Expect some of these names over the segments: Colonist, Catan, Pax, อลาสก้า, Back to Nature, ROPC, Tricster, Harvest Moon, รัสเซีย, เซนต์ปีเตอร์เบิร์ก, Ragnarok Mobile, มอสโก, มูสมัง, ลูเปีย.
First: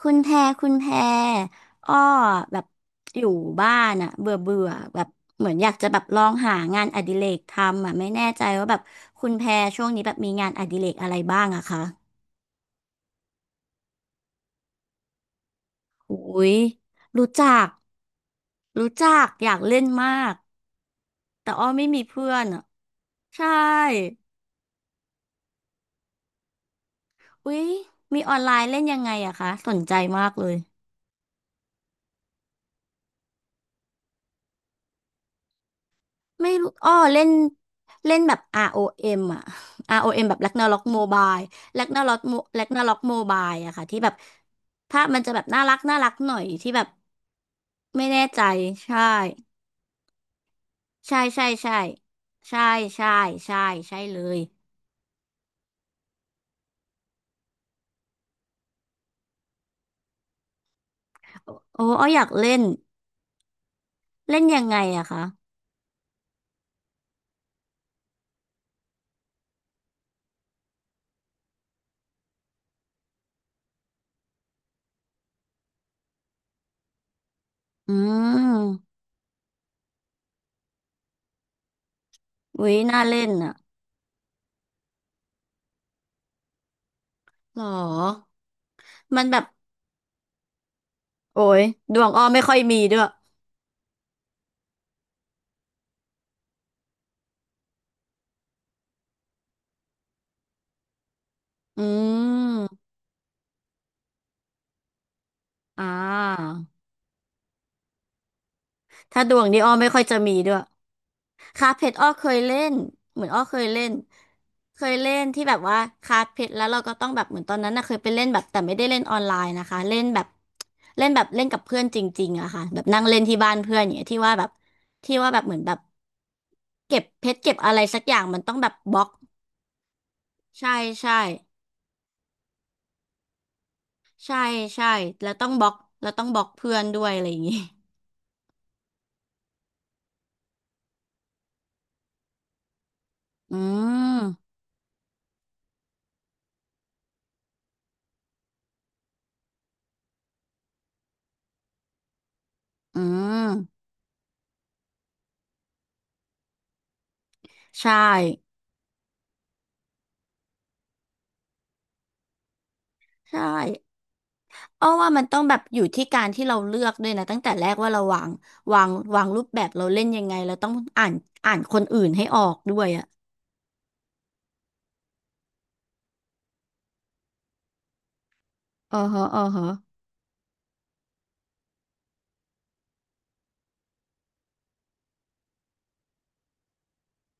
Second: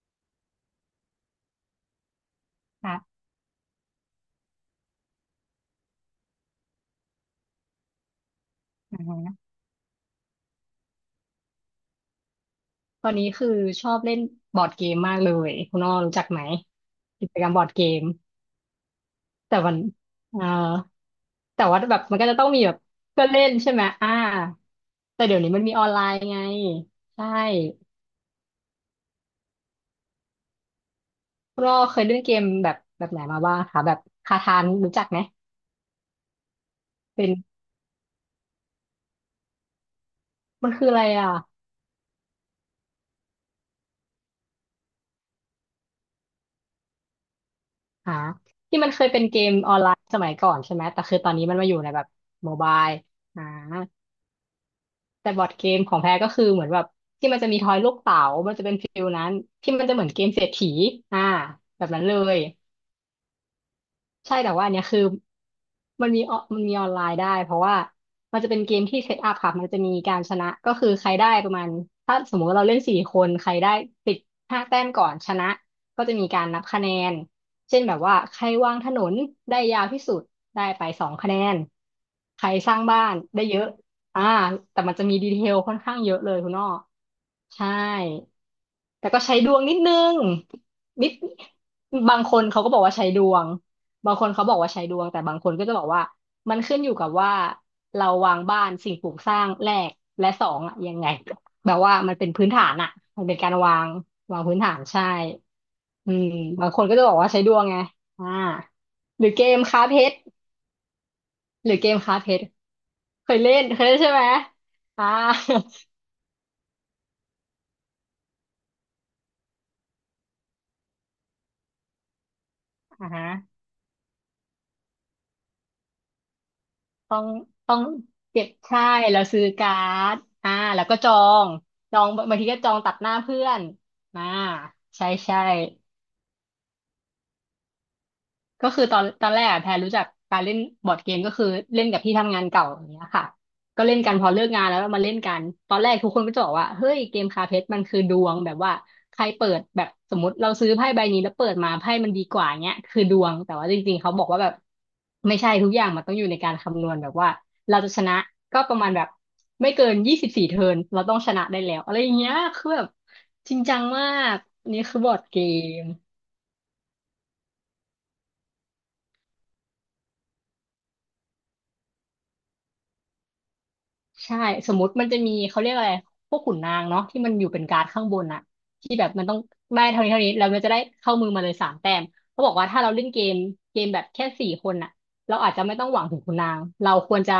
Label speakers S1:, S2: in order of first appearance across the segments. S1: คุณแพรคุณแพรอ้อแบบ
S2: ค่ะ
S1: อยู่บ้านอะเบื่อเบื่อแบบเหมือนอยากจะแบบลองหางานอดิเรกทำอะไม่แน่ใจว่าแบบ
S2: อ่าฮะ
S1: คุณแพรช่วงนี้แบบมีงานอดิเรกอะไรบ้างอะคะ
S2: ตอนนี้คือชอบเล่นบอร์ดเกมมากเลยคุณอ้อรู้
S1: อุ้
S2: จักไหม
S1: ยรู้
S2: กิจก
S1: จั
S2: รรมบอ
S1: ก
S2: ร์ดเกม
S1: รู้จักอยา
S2: แต่
S1: ก
S2: มัน
S1: เล่นมาก
S2: เอ่อ
S1: แต่
S2: แต่
S1: อ้อ
S2: ว่า
S1: ไม่
S2: แบ
S1: มี
S2: บมันก็
S1: เพื่อ
S2: จะต้
S1: น
S2: องมี
S1: อะ
S2: แบบเพื่อนเล่
S1: ใช่
S2: นใช่ไหมอ่าแต่เดี๋ยวนี้มันมีออนไลน์ไงใช่
S1: อุ้ยมีออนไลน์เล่นยังไงอะคะสนใจมากเลย
S2: คุณอ้อเคยเล่นเกมแบบไหนมาบ้างคะแบบคาทานรู้จักไหม
S1: ไม่รู้อ้อเล่
S2: เป็
S1: น
S2: น
S1: เล่นแบบ ROM อเอ็มอ่ะ ROM แบบ
S2: มัน
S1: Ragnarok
S2: คืออะไรอ่ะ
S1: Mobile Ragnarok Mobile อะค่ะที่แบบภาพมันจะแบบน่ารักน่ารักหน่อยที่แบบไม่
S2: หา
S1: แน่ใจ
S2: ที่มัน
S1: ใช่
S2: เคยเป็นเกมออนไลน์สมัยก่อนใช่ไหมแต่คื
S1: ใช่
S2: อตอน
S1: ใช่
S2: นี้มันมาอ
S1: ใช่
S2: ยู่ในแบบโม
S1: ใช่
S2: บาย
S1: ใช่
S2: อ่า
S1: ใช่ใช่เลย
S2: แต่บอร์ดเกมของแพ้ก็คือเหมือนแบบที่มันจะมีทอยลูกเต๋า มันจะเป็นฟิลนั้นที่มันจะเหมือนเกมเศรษฐีอ่า
S1: โอ้อ
S2: แบบนั้
S1: ้
S2: น
S1: อ
S2: เล
S1: อยาก
S2: ย
S1: เล่น
S2: ใช่
S1: เล่น
S2: แต่
S1: ยั
S2: ว่า
S1: ง
S2: อัน
S1: ไง
S2: เนี้ยคือ
S1: อะคะ
S2: มันมีออนไลน์ได้เพราะว่ามันจะเป็นเกมที่เซตอัพค่ะมันจะมีการชนะก็คือใครได้ประมาณถ้าสมมติว่าเราเล่นสี่คนใครได้ติดห้าแต้มก่อนชนะก็จะมีการนับคะแนนเช่น
S1: อื
S2: แบบว่าใครวางถ
S1: ม
S2: นนได้ยาวที่สุดได้ไป2 คะแนนใครส
S1: อุ๊ย
S2: ร้าง
S1: น่า
S2: บ้าน
S1: เล่น
S2: ได้
S1: อะ
S2: เยอะอ่าแต่มันจะมีดีเทลค่อนข้างเยอะเลยคุณอ้อ
S1: หรอ
S2: ใช่ แต่ก็
S1: มัน
S2: ใช้
S1: แบบ
S2: ดวงนิดนึงนิด
S1: โอ้ยดวง
S2: บา
S1: อ้
S2: ง
S1: อ
S2: ค
S1: ไม่
S2: น
S1: ค่อย
S2: เขาก็
S1: มี
S2: บอกว่า
S1: ด้วย
S2: ใช้ดวงบางคนเขาบอกว่าใช้ดวงแต่บางคนก็จะบอกว่ามันขึ้นอยู่กับว่าเราวางบ้านสิ่งปลูกสร้างแรกและสองอะยังไงแบบ
S1: อื
S2: ว่ามันเป็นพื้นฐาน
S1: ม
S2: อะมันเป็นการวางพื้นฐานใช่
S1: อ่
S2: อืม
S1: า
S2: บางคนก็จะบอกว่าใช้ดวงไงอ่า
S1: ถ้า
S2: หรื
S1: ด
S2: อ
S1: ว
S2: เก
S1: ง
S2: ม
S1: นี้อ้อ
S2: ค้า
S1: ไม่
S2: เพ
S1: ค่อย
S2: ช
S1: จะ
S2: ร
S1: มีด้วย
S2: ห
S1: คาร์
S2: รื
S1: ด
S2: อ
S1: เพ
S2: เก
S1: ชร
S2: ม
S1: อ้อ
S2: ค้า
S1: เค
S2: เพ
S1: ย
S2: ชร
S1: เล่นเหมือ
S2: เค
S1: นอ้
S2: ย
S1: อ
S2: เล่
S1: เค
S2: น
S1: ย
S2: เค
S1: เล่
S2: ย
S1: น
S2: เล่นใช่ไหม
S1: เคย
S2: อ่า
S1: เล่นที่แบบว่าคาร์ดเพชรแล้วเราก็ต้องแบบเหมือนตอนนั้นนะเคยไปเล่นแบบแต่ไม่ได้เล่นออนไลน์นะคะเล่นแบบเล่นกับเพื่อนจริงๆอะค่ะแบบ นั่งเล่
S2: อ่า
S1: นที่บ้า นเพื่อนอย่างเงี้ยที่ว่าแบบที่ว่าแบบเหมือนแบบเก็บ
S2: ต้อ
S1: เพ
S2: ง
S1: ชรเก็บอะ
S2: ต้อ
S1: ไร
S2: ง
S1: สักอย่างมัน
S2: เก็บ
S1: ต้องแบบ
S2: ใช่
S1: บล็อก
S2: แล้วซื้อการ์ดอ่า
S1: ใช่
S2: แล้วก็
S1: ใช่
S2: งจองบางทีก็จองตัดหน้าเพื่อนอ่า
S1: ใช่ใช่
S2: ใช่
S1: แล้ว
S2: ใช่
S1: ต้องบล็อกแล้วต้องบล็อกเพื่อนด้วยอะไรอย่างงี้
S2: ก็คือตอนแรกอะแพรรู้จักการเล่นบอร์ดเกมก็คือเล่นกับที่ทำงานเก่าอย่างเงี้ยค่ะ
S1: อื
S2: ก็เล่นกัน
S1: ม
S2: พอเลิกงานแล้วก็มาเล่นกันตอนแรกทุกคนก็จะบอกว่าเฮ้ยเกมคาเพชรมันคือดวงแบบว่าใครเปิดแบบสมมติเราซื้อไพ่ใบนี้แล้วเปิดมาไพ่มันดีกว่าเงี้ย
S1: อื
S2: คือดว
S1: ม
S2: งแต่ว่าจริงๆเขาบอกว่าแบบไม่ใช่ทุกอย่างมันต้องอยู่ในการคำนวณแบบว่าเราจะ
S1: ใช่
S2: ชนะก็ประมาณแบบไม่เกิน24 เทิร์นเราต้องชนะได้แล้วอะไรอย่างเงี้ยคือแบบ
S1: ใช่
S2: จริงจังมากนี่
S1: อ้อ
S2: คือบ
S1: ว่า
S2: อร์
S1: มั
S2: ด
S1: นต้
S2: เก
S1: องแบบอ
S2: ม
S1: ยู่ที่การที่เราเลือกด้วยนะตั้งแต่แรกว่าเราวางวางวางรูปแบบเราเล่นยังไงเราต้องอ่านคนอื่นให้ออกด้วยอ่ะ
S2: ใช่สมมติมันจะมีเขาเรียกอะไรพวกขุนนางเนาะที่มันอยู่เป็นการ์ดข้างบนอะที่
S1: อ๋อ
S2: แบบ
S1: ฮะ
S2: มันต้อ
S1: อ๋
S2: ง
S1: อฮะ
S2: ได้เท่านี้เท่านี้แล้วมันจะได้เข้ามือมาเลยสามแต้มเขาบอกว่าถ้าเราเล่นเกมแบบแค่สี่คนอะเราอาจจะไม่ต้องหวังถึงขุนนางเราควรจะ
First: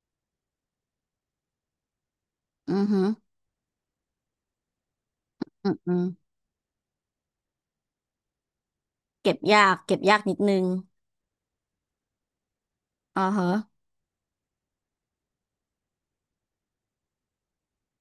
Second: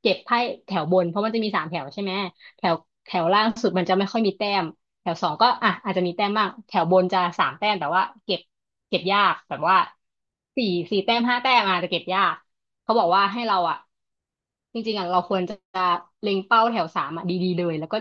S2: เก็บไพ่แถวบนเพราะมันจะมีสามแถวใช่ไหมแถว
S1: อือฮึ
S2: แถวล่างสุดมันจะไม่ค่อยมีแต้มแถวสองก็
S1: อื
S2: อ่ะ
S1: มอื
S2: อาจจะ
S1: ม
S2: มีแต้มบ้างแถวบนจะสามแต้มแต่ว่าเก็บยา
S1: เก็
S2: ก
S1: บ
S2: แบบ
S1: ยาก
S2: ว่า
S1: นิดนึง
S2: สี่แต้มห้าแต้มอาจจะเก็บยาก เขาบอก
S1: อ๋อ
S2: ว่าให้
S1: ฮะ
S2: เราอ่ะจริงๆอ่ะเราควรจะเล็งเป้าแถวสามอ่ะดีๆเลยแล้วก็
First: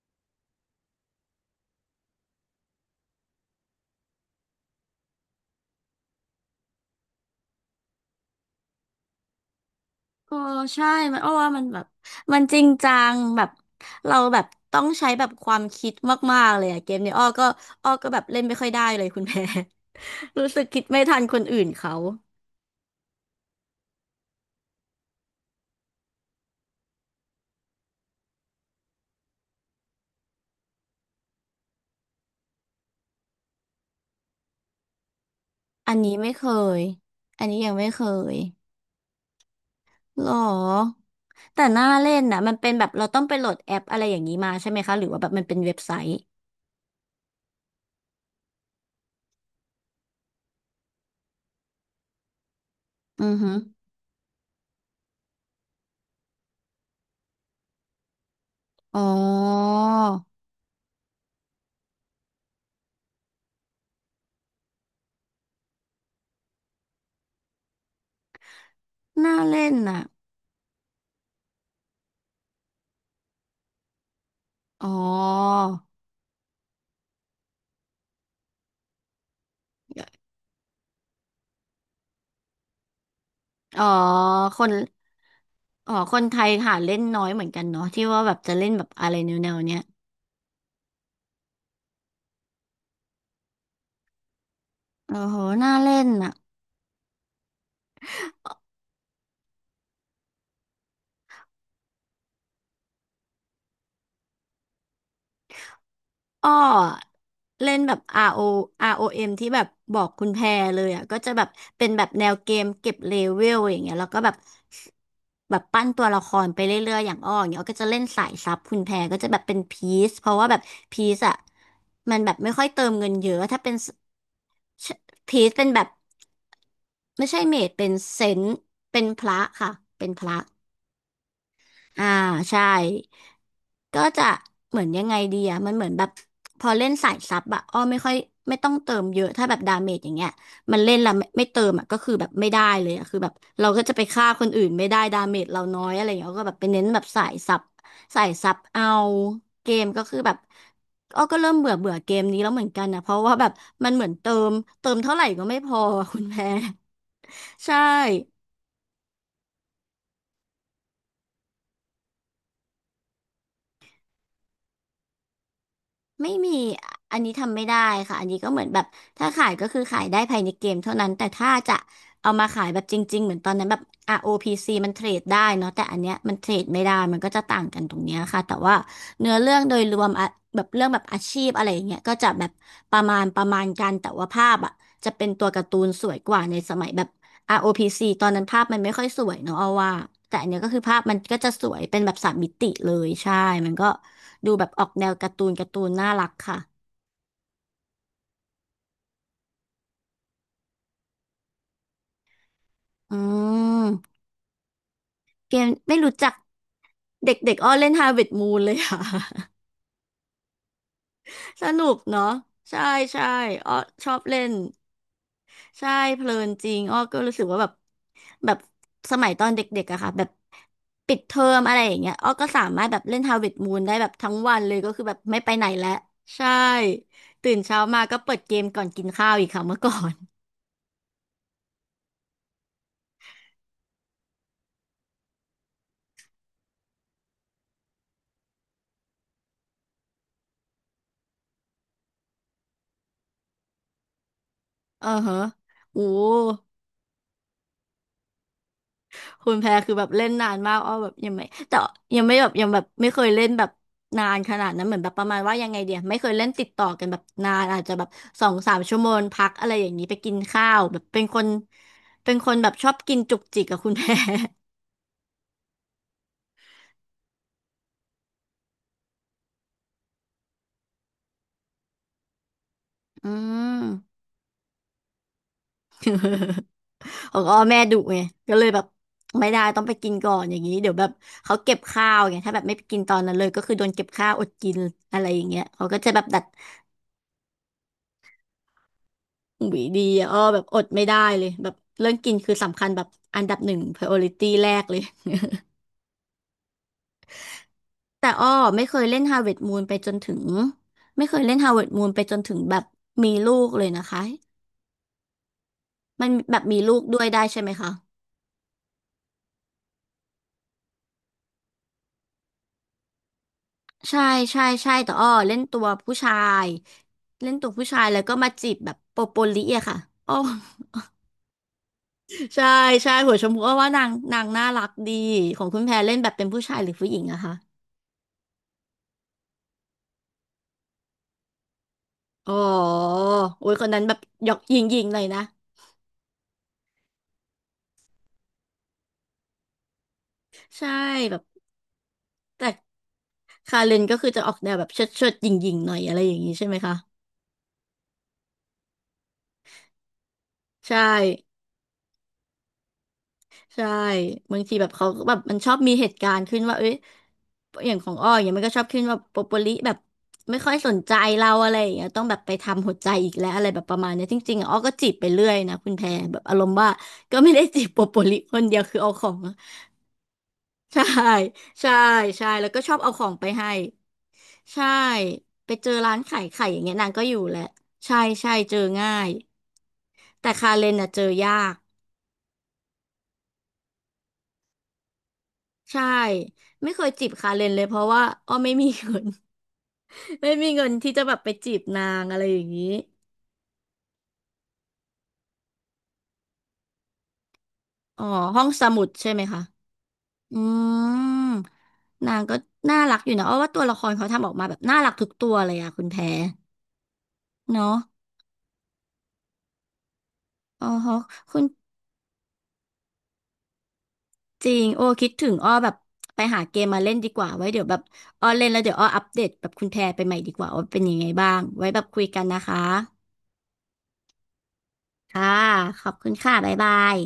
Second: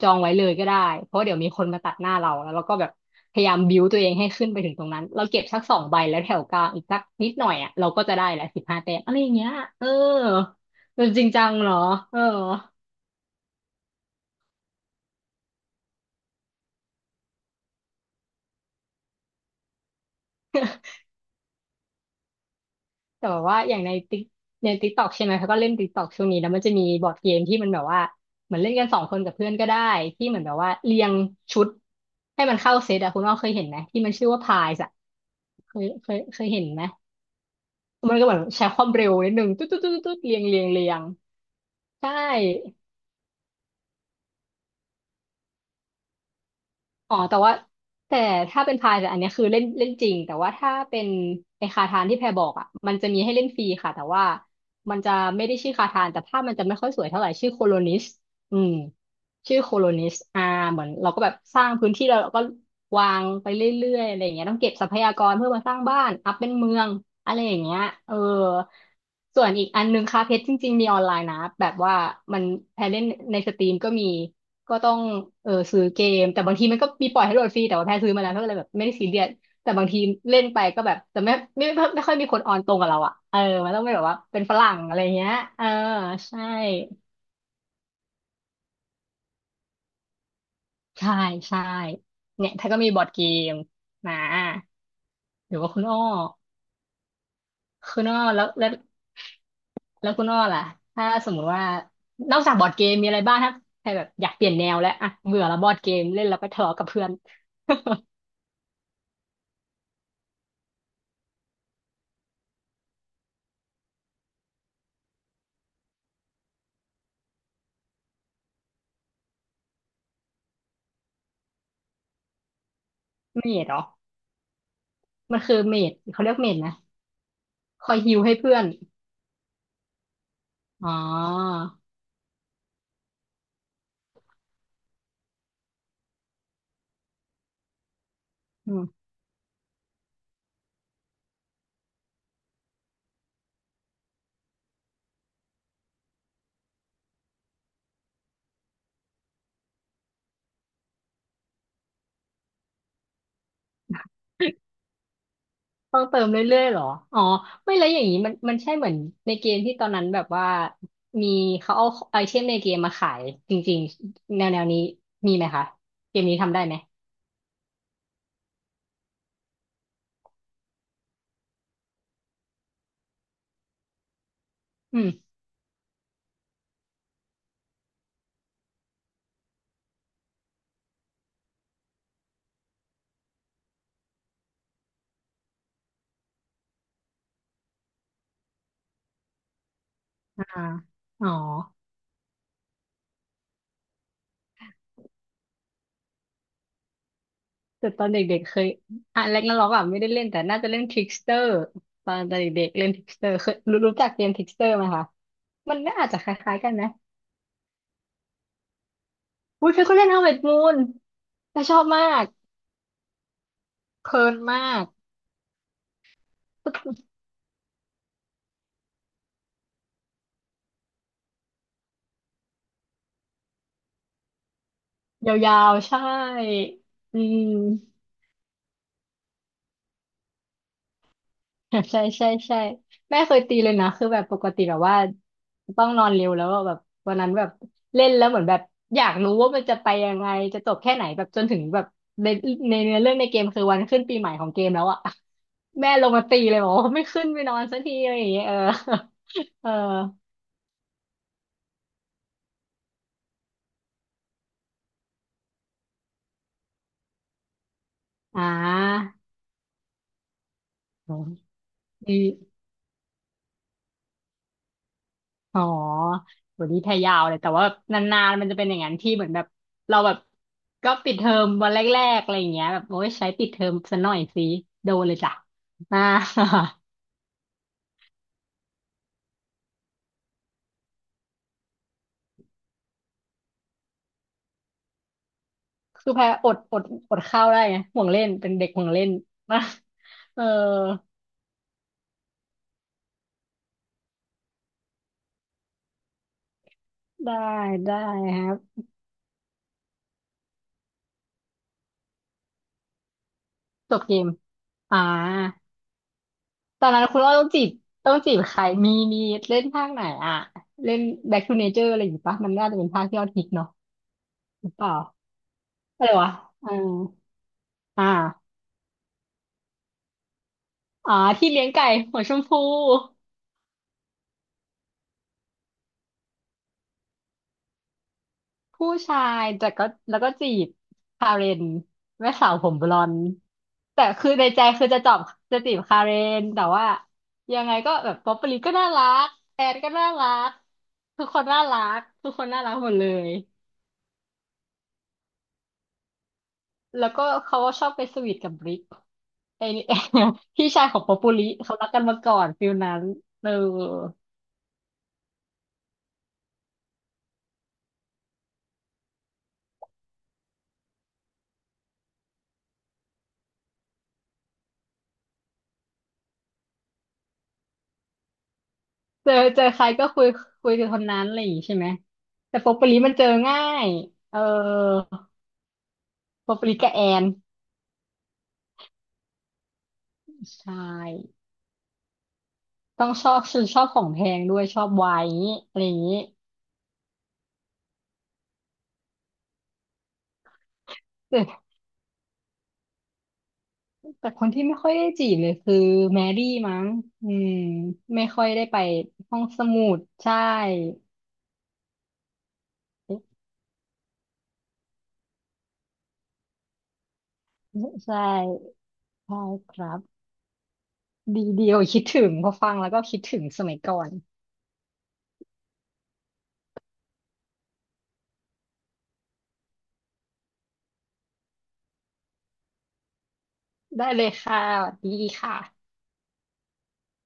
S2: จองไว้เลยก็ได้เพราะเดี๋ยวมีคนมาตัดหน้าเราแล้วเราก็แบบพยายามบิวตัวเองให้ขึ้นไปถึงตรงนั้นเราเก็บสักสองใบแล้วแถวกลางอีกสักนิดหน่อยอ่ะเราก็จะได้แหละ15 แต้มอะไรอย่างเงี้ยเออ
S1: โอ้ใช่
S2: มัน
S1: มั
S2: จ
S1: น
S2: ริ
S1: อ้
S2: ง
S1: อ
S2: จั
S1: ว่า
S2: ง
S1: มัน
S2: เหรอ
S1: แบบ
S2: เออ
S1: มันจริงจังแบบเราแบบต้องใช้แบบความคิดมากๆเลยอะเกมเนี้ยอ้อก็อ้อก็แบบเล่นไม่ค่อยได้เลยคุณ แพร รู้สึกคิดไม่ทันคนอื่นเขา
S2: แต่แบบว่าอย่างในติ๊กต็อกใช่ไหมเขาก็เล่นติ๊กต็อกช่วงนี้แล้วมันจะมีบอร์ดเกมที่มันแบบว่าเหมือนเล่นกันสองคนกับเพื่อนก็ได้ที่เหมือนแบบว่าเรียงชุดให้มันเข้าเซตอะคุณว่าเคยเห็นไหมที่มันชื่อว่าพายส์อะเคย
S1: อัน
S2: เค
S1: นี้
S2: ย
S1: ไม่
S2: เค
S1: เค
S2: ยเห็น
S1: ย
S2: ไหม
S1: อันนี้ยังไม่เค
S2: มันก็เห
S1: ย
S2: มือนใช้ความเร็วนิดนึงตุ๊ดตุ๊ดตุ๊ดตุ๊ด
S1: หรอ
S2: เรียงเรียงเรียง
S1: แต่หน้า
S2: ใช
S1: เล่นน่ะมันเป็น
S2: ่
S1: แบบเราต้องไปโหลดแอปอะไรอย่างนี้มาใช่ไหมคะหรือว่าแบบมันเป็นเว็บไซต์
S2: อ๋อแต่ถ้าเป็นพายแต่อันเนี้ยคือเล่นเล่นจริงแต่ว่าถ้าเป็นไอคาทานที่แพรบอกอ่ะมันจะมี
S1: อื
S2: ให้
S1: อ
S2: เล่
S1: ฮึ
S2: นฟรีค่ะแต่ว่ามันจะไม่ได้ชื่อคาทานแต่ภาพมันจะไม่ค่อยสวยเท่าไหร่ชื่อโคโลนิสอืม
S1: อ๋
S2: ชื่อโค
S1: อ
S2: โลนิสอ่าเหมือนเราก็แบบสร้างพื้นที่แล้วเราก็วางไปเรื่อยๆอะไรอย่างเงี้ยต้องเก็บทรัพยากรเพื่อมาสร้างบ้านอัพเป็นเมืองอะไรอย่างเงี้ยเออ
S1: หน้า
S2: ส่วนอี
S1: เล่
S2: ก
S1: น
S2: อันห
S1: น่ะ
S2: นึ่งคาเพชรจริงๆมีออนไลน์นะแบบว่ามันแพรเล่นในสตรีมก็มี ก็
S1: อ๋อ
S2: ต้องซื้อเกมแต่บางทีมันก็มีปล่อยให้โหลดฟรีแต่ว่าแพ้ซื้อมาแล้วก็เลยแบบไม่ได้ซีเรียสแต่บางทีเล่นไปก็แบบแต่ไม่ค่อยมีคนออนตรงกับเราอ่ะเออมันต้อ
S1: อ๋
S2: ง
S1: อ
S2: เป็นแบบว่าเป็นฝ
S1: ค
S2: รั่
S1: น
S2: งอะไรเงี้ยเออ
S1: อ๋อคนไท
S2: ใช่
S1: ยหาเล่นน้อยเหมือนกันเนาะที่ว่าแบบจะเล่นแบบอะไรแนวๆเนี้ย
S2: ใช่ใช่เนี่ยถ้าก็มีบอร์ดเกมนะ
S1: โอ้โห
S2: หรือ
S1: หน้า
S2: ว่าคุณ
S1: เล่
S2: อ้อ
S1: นน่ะ
S2: คุณอ้อแล้วคุณอ้อล่ะถ้าสมมุติว่านอกจากบอร์ดเกมมีอะไรบ้างถ้าใครแบบอยากเปลี่ยนแนวแล้วอะเบื่อแล้วบอร์ดเกมเล่นแล้วไป
S1: อ้อ
S2: ทะเลาะกับเพื่อน
S1: เล่นแบบ ROM ที่แบบบอกคุณแพรเลยอ่ะก็จะแบบเป็นแบบแนวเกมเก็บเลเวลอย่างเงี้ยแล้วก็แบบแบบปั้นตัวละครไปเรื่อยๆอย่างอ้ออย่างเงี้ยอ้อก็จะเล่นสายซับคุณแพรก็จะแบบเป็นพีซเพราะว่าแบบพีซอ่ะมันแบบไม่ค่อยเติมเงินเย อะ
S2: ไม่
S1: ถ้าเป็
S2: เห
S1: น
S2: รอ มั
S1: พี
S2: น
S1: ซ
S2: คือ
S1: เป็น
S2: เม
S1: แบบ
S2: ดเขาเรียกเมดนะ
S1: ไม่ใช่เมจเป็
S2: ค
S1: น
S2: อยฮิ
S1: เซ
S2: วให้
S1: นต์
S2: เพื่อน
S1: เป็นพระค่ะเป็นพระ
S2: อ๋อ
S1: อ่าใช่ก็จะเหมือนยังไงดีอะมันเหมือนแบบพอเล่นสายซับอะอ้อไม่ค่อยไม่ต้อ
S2: อื
S1: งเติ
S2: ม
S1: มเยอะถ้าแบบดาเมจอย่างเงี้ยมันเล่นแล้วไม่เติมอะก็คือแบบไม่ได้เลยอะคือแบบเราก็จะไปฆ่าคนอื่นไม่ได้ดาเมจเราน้อยอะไรอย่างเงี้ยก็แบบไปเน้นแบบสายซับสายซับเอาเกมก็คือแบบอ้อก็เริ่มเบื่อเบื่อเกมนี้แล้วเหมือนกันนะเพราะว่าแบบมันเหมือนเติมเท่าไหร่ก็ไม่พอ
S2: ต้อง
S1: คุ
S2: เติ
S1: ณ
S2: ม
S1: แพ้
S2: เรื่อยๆเหรออ๋อ ไม่
S1: ใช่
S2: แล้วอย่างนี้มันใช่เหมือนในเกมที่ตอนนั้นแบบว่ามีเขาเอาไอเทมในเกมมาขายจริงๆแนวนี้มีไหมคะเกม
S1: ไม่
S2: นี้
S1: มี
S2: ทำได้ไหม
S1: อะอันนี้ทำไม่ได้ค่ะอันนี้ก็เหมือนแบบถ้าขายก็คือขายได้ภายในเกมเท่านั้นแต่ถ้าจะเอามาขายแบบจริงๆเหมือนตอนนั้นแบบอาร์โอพีซีมัน
S2: อื
S1: เทร
S2: ม
S1: ดได้เนาะแต่อันเนี้ยมันเทรดไม่ได้มันก็จะต่างกันตรงเนี้ยค่ะแต่ว่าเนื้อเรื่องโดยรวมอะแบบเรื่องแบบอาชีพอะไรอย่างเงี้ยก็จะแบบประมาณกันแต่ว่าภาพอะจะเป็นตัวการ์ตูนสวยกว่าในสมัยแบบ ROPC ตอนนั้นภาพมันไม่ค่อยสวยเนาะเอาว่าแต่อั
S2: อ่า
S1: นเนี้ยก็คือภาพมัน
S2: อ๋อ
S1: ก็จะสวยเป็นแบบสามมิติเลยใช่ มันก็ดูแบบออกแนวการ์ตูนน่ารักค่ะ
S2: แต่ตอนเด็กๆเคยอ่ะแรกนาร็อกอ่ะไม่ได้เล่นแต่น่าจะเล่นทริกสเตอร์ตอนเด็กๆเล่นทริก
S1: อื
S2: สเตอร์เคยรู้จัก
S1: ม
S2: เกมทริกสเตอร์ไหมคะ
S1: เกม
S2: มันน่า
S1: ไม่
S2: อาจ
S1: รู้
S2: จะค
S1: จัก
S2: ล้ายๆกันนะ
S1: เด็กๆอ้อเล่น Harvest Moon เลยค่ะ
S2: อุ้ยเคยก็เล่น Harvest Moon แต่
S1: ส
S2: ชอ
S1: นุ
S2: บ
S1: ก
S2: มา
S1: เนาะ
S2: ก
S1: ใช่ใช่อ้อช
S2: เพ
S1: อบ
S2: ลิน
S1: เล่น
S2: มาก
S1: ใช่เพลินจริงอ้อก็รู้สึกว่าแบบแบบสมัยตอนเด็กๆอะค่ะแบบปิดเทอมอะไรอย่างเงี้ยอ้อก็สามารถแบบเล่น Harvest Moon ได้แบบทั้งวันเลยก็คือแบบ
S2: ย
S1: ไม่ไป
S2: า
S1: ไหน
S2: วๆ
S1: แล้ว
S2: ใช่
S1: ใช่
S2: อื
S1: ตื่
S2: ม
S1: นเช้ามาก็เปิดเกมก่อนกินข้าวอีกค่ะเมื่อก่อน
S2: ใช่ใช่ใช่แม่เคยตีเลยนะคือแบบปกติแบบว่าต้องนอนเร็วแล้วอะแบบวันนั้นแบบเล่นแล้วเหมือนแบบอยากรู้ว่ามันจะไปยังไงจะจบแค่ไหนแบบจนถึงแบบในในเนื้อเรื่องในเกมคือวันขึ้นปีใหม่ของเกมแล้ว อะ
S1: เออฮะ
S2: แม่
S1: โอ้
S2: ลงมาตีเลยบอกว่าไม่ขึ้นไปนอนสักทีอะไรอย่างเงี้ยเออ
S1: คุณแพ
S2: เออ
S1: รคือแบบเล่นนานมากอ้อแบบยังไม่แต่ยังไม่แบบยังแบบไม่เคยเล่นแบบนานขนาดนั้นเหมือนแบบประมาณว่ายังไงเดียไม่เคยเล่นติดต่อกันแบบนานอาจจะแบบ
S2: อ่
S1: สองสามชั่วโม
S2: า
S1: งพักอะไรอย่างนี้ไปกินข้าวแบบ
S2: อื
S1: เป็นคน
S2: ม
S1: แบบชอบกินจุกจิกกับคุณแพร
S2: อ๋อวันนี้แพยาวเลย แต่ว่านานๆมันจะเป็นอย่างนั้นที่เหมือนแบบเราแบบก็ปิดเทอมวันแรกๆอะไรอย่างเงี้ยแบบโอ้ย
S1: อื
S2: ใช้ปิดเทอมซะหน่อ
S1: ม
S2: ยสิโดนเลยจ้ะ อ่า
S1: ของอ้อแม่ดุไงก็เลยแบบไม่ได้ต้องไปกินก่อนอย่างนี้เดี๋ยวแบบเขาเก็บข้าวไงถ้าแบบไม่ไปกินตอนนั้นเลยก็คือโดนเก็บข้าวอดกินอะไรอย่างเงี้ยเขาก็จะ
S2: คือ
S1: แบ
S2: แพ
S1: บ
S2: ร
S1: ดัด
S2: อดข้าวได้ไงห่วงเล่นเป็นเด็กห่วงเล่นนะ
S1: หวีดีอะ อ้
S2: เอ
S1: อ
S2: อ
S1: แบบอดไม่ได้เลยแบบเรื่องกินคือสำคัญแบบอันดับหนึ่ง priority แรกเลย
S2: ได้ได้
S1: แต่
S2: ค
S1: อ้อ
S2: รับ
S1: ไม่เคยเล่น Harvest Moon ไปจนถึงไม่เคยเล่น Harvest Moon ไปจนถึงแบบมีลูกเลย
S2: จ
S1: นะ
S2: บเก
S1: คะ
S2: ม อ่า
S1: มันแบบมี
S2: ตอน
S1: ลูก
S2: นั้นคุ
S1: ด้
S2: ณ
S1: วย
S2: ว่า
S1: ได้
S2: ต้อง
S1: ใช่
S2: จี
S1: ไห
S2: บ
S1: มคะ
S2: ใครมีมีเล่นภาคไหนอ่ะเล่น Back to Nature อะไรอย่างงี้ปะมันน่าจะเป็นภาคที่ยอดฮิตเนาะ
S1: ใช่ใช่
S2: หรือเป
S1: ใช่
S2: ล่า
S1: แต่อ้อเล่นตัว
S2: อะไร
S1: ผู้
S2: วะ
S1: ชาย
S2: เอ่า
S1: เล่นตัวผู้
S2: อ
S1: ชายแล้วก็มา
S2: ่า
S1: จีบแบบโปโปลิอะค่ะอ้อ
S2: อ๋อที่เลี้ยงไก่หัวชม พู
S1: ใช่ใช่หัวชมพูอ้อว่านางน่ารักดีของคุณแพรเล่นแบบเป็นผู้ชายหรือผู้หญิงอะคะ
S2: ผู้ชายแต่ก็แล้วก็จีบคาเรนแม่สา
S1: อ๋อ
S2: วผมบลอนด์
S1: โอ้ยคนนั้
S2: แต่
S1: นแบบ
S2: คือใน
S1: หยอก
S2: ใจ
S1: หย
S2: คือจะ
S1: ิ่ง
S2: จอ
S1: ๆเล
S2: บ
S1: ยนะ
S2: จะจีบคาเรนแต่ว่ายังไงก็แบบป๊อปปลีก็น่ารักแอนก็น่ารัก
S1: ใช่
S2: ทุก
S1: แบ
S2: ค
S1: บ
S2: นน่ารัก
S1: แต่
S2: หมดเลย
S1: คาเรนก็คือจะออกแนวแบบเชิดเชิดหยิ่งยิงๆหน่อยอะไรอย่างนี้ใช่ไหมคะ
S2: แล้วก็เขาก็ชอบไปสวีทกับบริกไอ้นี่ พี่ชายข
S1: ใช่
S2: องป๊อปปูลิเขารักกันมาก่อนฟิลนั้นเออ
S1: ใช่บางทีแบบเขาก็แบบมันชอบมีเหตุการณ์ขึ้นว่าเอ้ยอย่างของอ้ออย่างเงี้ยมันก็ชอบขึ้นว่าโปโปลิแบบไม่ค่อยสนใจเราอะไรอย่างเงี้ยต้องแบบไปทำหัวใจอีกแล้วอะไรแบบประมาณเนี้ยจริงๆอะอ้อก็จีบไปเรื่อยนะคุณแพรแบบอารมณ์ว่าก็ไม่ได้จีบโปโปลิคนเดียวคือเอาข
S2: เจ
S1: อ
S2: อ
S1: ง
S2: เจอใครก็คุยคุยกับค
S1: ใช่
S2: นนั้นอะไรอย่างงี้ใช่ไหม
S1: ใช่ใช่
S2: แต่
S1: แล้
S2: โป
S1: วก็
S2: ป
S1: ชอ
S2: ลิ
S1: บเอา
S2: มัน
S1: ข
S2: เจ
S1: อ
S2: อ
S1: งไป
S2: ง่า
S1: ให้
S2: ยเออ
S1: ใช่ไปเจอร้านขาย
S2: โปป
S1: ไข่อ
S2: ลิ
S1: ย่าง
S2: กั
S1: เงี้
S2: บ
S1: ย
S2: แอ
S1: นางก็
S2: น
S1: อยู่แหละใช่ใช่เจอง่ายแต่คาเร
S2: ใช่
S1: นน่ะเจอยาก
S2: ต้องชอบของแพงด้วยชอบไวน์อย่างงี้อะไรอย่าง
S1: ใช่
S2: นี้
S1: ไม่เคยจีบคาเรนเลยเพราะว่าอ้อไม่มีเงิน ไม่มีเงินที่จะแบบไป
S2: แต่
S1: จีบนางอะไรอย่างนี้
S2: แต่คนที่ไม่ค่อยได้จีบเลยคือแมรี่มั้งอืม
S1: อ๋
S2: ไม่
S1: อ
S2: ค่อย
S1: ห้อ
S2: ได้
S1: ง
S2: ไป
S1: สมุดใช่
S2: ห้อ
S1: ไหม
S2: ง
S1: คะ
S2: สมุดใช่
S1: อืมนางก็น่ารัก
S2: เอ๊ะ
S1: อยู่นะอ้อว่าตัวละครเขาทำออกมาแบบน่ารักทุกตัวเลยอะคุณแพรเนาะ
S2: ใช่ใช่ครับ
S1: อ๋อฮะ
S2: ดี
S1: คุณ
S2: เดียวคิดถึงพอฟังแล้วก็คิดถึงสมัยก่อน
S1: จริงโอ้คิดถึงอ้อแบบไปหาเกมมาเล่นดีกว่าไว้เดี๋ยวแบบอ้อเล่นแล้วเดี๋ยวอ้ออัปเดตแบบคุณแพรไปใหม่ดีกว่าว่าเป็นยังไงบ้างไว้แบบคุยกันนะคะ
S2: ได้เลยค่ะสวัสดี
S1: ค่ะ
S2: ค่ะ
S1: ขอบคุณค่ะบ๊ายบาย